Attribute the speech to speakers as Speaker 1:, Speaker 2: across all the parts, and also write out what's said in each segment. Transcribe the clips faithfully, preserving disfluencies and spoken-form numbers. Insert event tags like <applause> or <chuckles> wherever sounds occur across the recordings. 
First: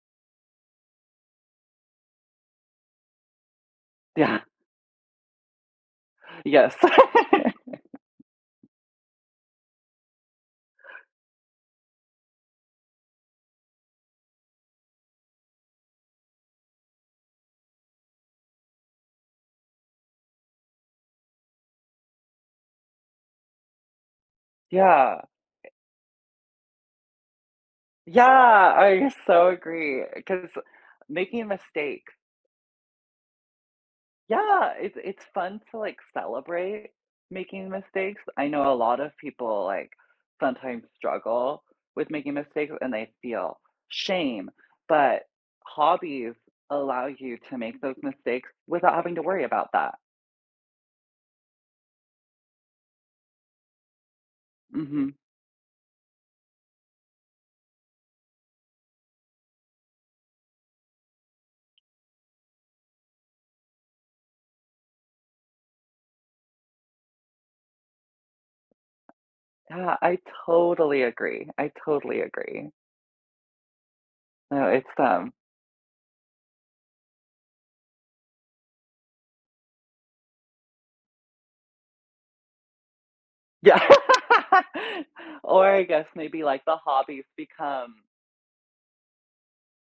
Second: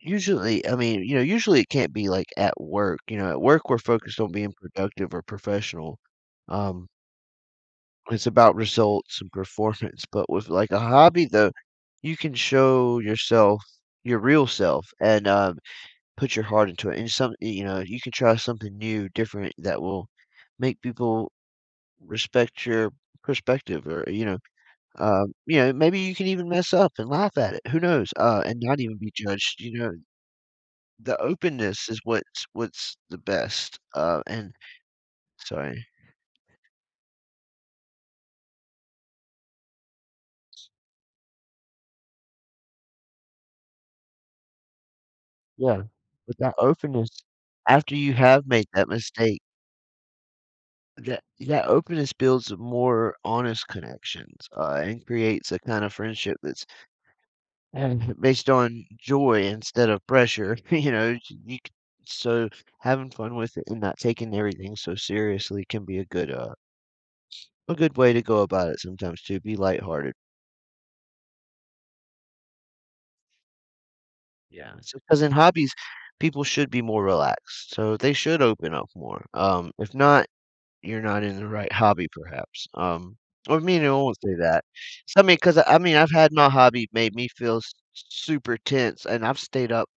Speaker 1: Usually, I mean, you know, usually, it can't be, like, at work, you know, at work, we're focused on
Speaker 2: Yeah.
Speaker 1: being productive or professional,
Speaker 2: Yes.
Speaker 1: um it's about
Speaker 2: <laughs>
Speaker 1: results and performance, but with, like, a hobby, though, you can show yourself, your real self and, um, put your heart into it, and some you know, you can try something new, different that will make people respect your perspective or, you know,
Speaker 2: Yeah.
Speaker 1: um, you
Speaker 2: E
Speaker 1: know, maybe you can even mess up and laugh at it, who knows,
Speaker 2: Yeah,
Speaker 1: uh, and not even
Speaker 2: I
Speaker 1: be
Speaker 2: so
Speaker 1: judged, you know
Speaker 2: agree, 'cause
Speaker 1: the
Speaker 2: making a
Speaker 1: openness is
Speaker 2: mistake
Speaker 1: what's what's the best, uh, and
Speaker 2: Yeah, it's it's fun to,
Speaker 1: sorry.
Speaker 2: like, celebrate making mistakes, I know a lot of people, like, sometimes struggle with making mistakes, and they feel shame, but
Speaker 1: Yeah,
Speaker 2: hobbies
Speaker 1: but that
Speaker 2: allow
Speaker 1: openness
Speaker 2: you to make
Speaker 1: after
Speaker 2: those
Speaker 1: you have
Speaker 2: mistakes
Speaker 1: made that
Speaker 2: without having to
Speaker 1: mistake
Speaker 2: worry about that.
Speaker 1: that that openness builds more honest connections, uh, and
Speaker 2: Mhm.
Speaker 1: creates a kinda friendship that's and based on joy instead of pressure, you know, you c so having fun with it and not taking everything so seriously can be a good, uh, a good way to go about it sometimes, to be
Speaker 2: Yeah,
Speaker 1: lighthearted.
Speaker 2: I totally agree, I totally agree. No,
Speaker 1: Yeah,
Speaker 2: it's
Speaker 1: so 'cause
Speaker 2: them.
Speaker 1: in hobbies, people should be more relaxed, so they should open up more, um, if not, you're not in the right hobby perhaps, um, or may
Speaker 2: Yeah,
Speaker 1: know won't say that.
Speaker 2: <laughs>
Speaker 1: So, I mean, 'cause,
Speaker 2: or
Speaker 1: I
Speaker 2: I
Speaker 1: mean,
Speaker 2: guess
Speaker 1: I've had
Speaker 2: maybe
Speaker 1: my
Speaker 2: like the
Speaker 1: hobby made
Speaker 2: hobbies
Speaker 1: me feel s
Speaker 2: become
Speaker 1: s super tense, and I've stayed up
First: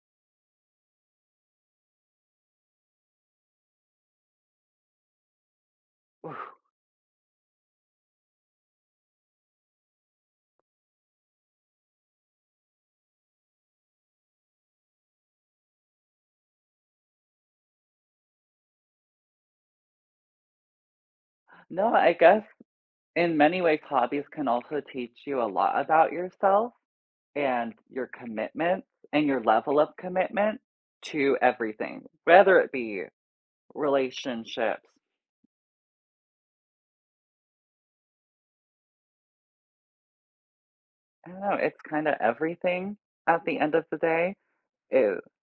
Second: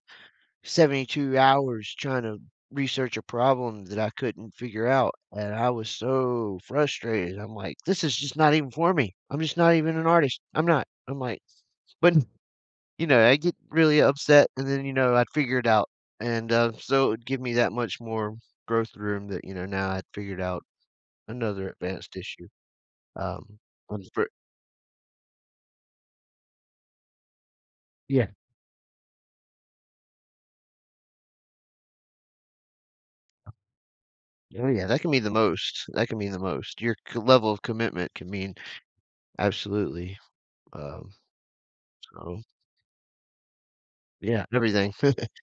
Speaker 1: seventy two hours trying to research a problem that I couldn't figure out, and I was
Speaker 2: Oof.
Speaker 1: so frustrated, I'm like, "This is just not even for me. I'm just not even an artist. I'm not." I'm like but, you know, I get really upset, and then, you know, I'd figure it out, and, um, so it would give me that much more growth room that, you know, now I figured out another
Speaker 2: No, I
Speaker 1: advanced
Speaker 2: guess
Speaker 1: issue,
Speaker 2: in
Speaker 1: um,
Speaker 2: many ways,
Speaker 1: on
Speaker 2: hobbies
Speaker 1: <unintelligible>
Speaker 2: can also teach you a lot about yourself and your
Speaker 1: Yeah.
Speaker 2: commitment and your level of commitment to everything, whether it be
Speaker 1: Oh,
Speaker 2: relationships
Speaker 1: yeah, that can mean the most, that can mean the most. Your co level of commitment can mean absolutely, um,
Speaker 2: I don't know, it's kinda
Speaker 1: so
Speaker 2: everything at the end of the day.
Speaker 1: Yeah, everything.
Speaker 2: Er
Speaker 1: <chuckles>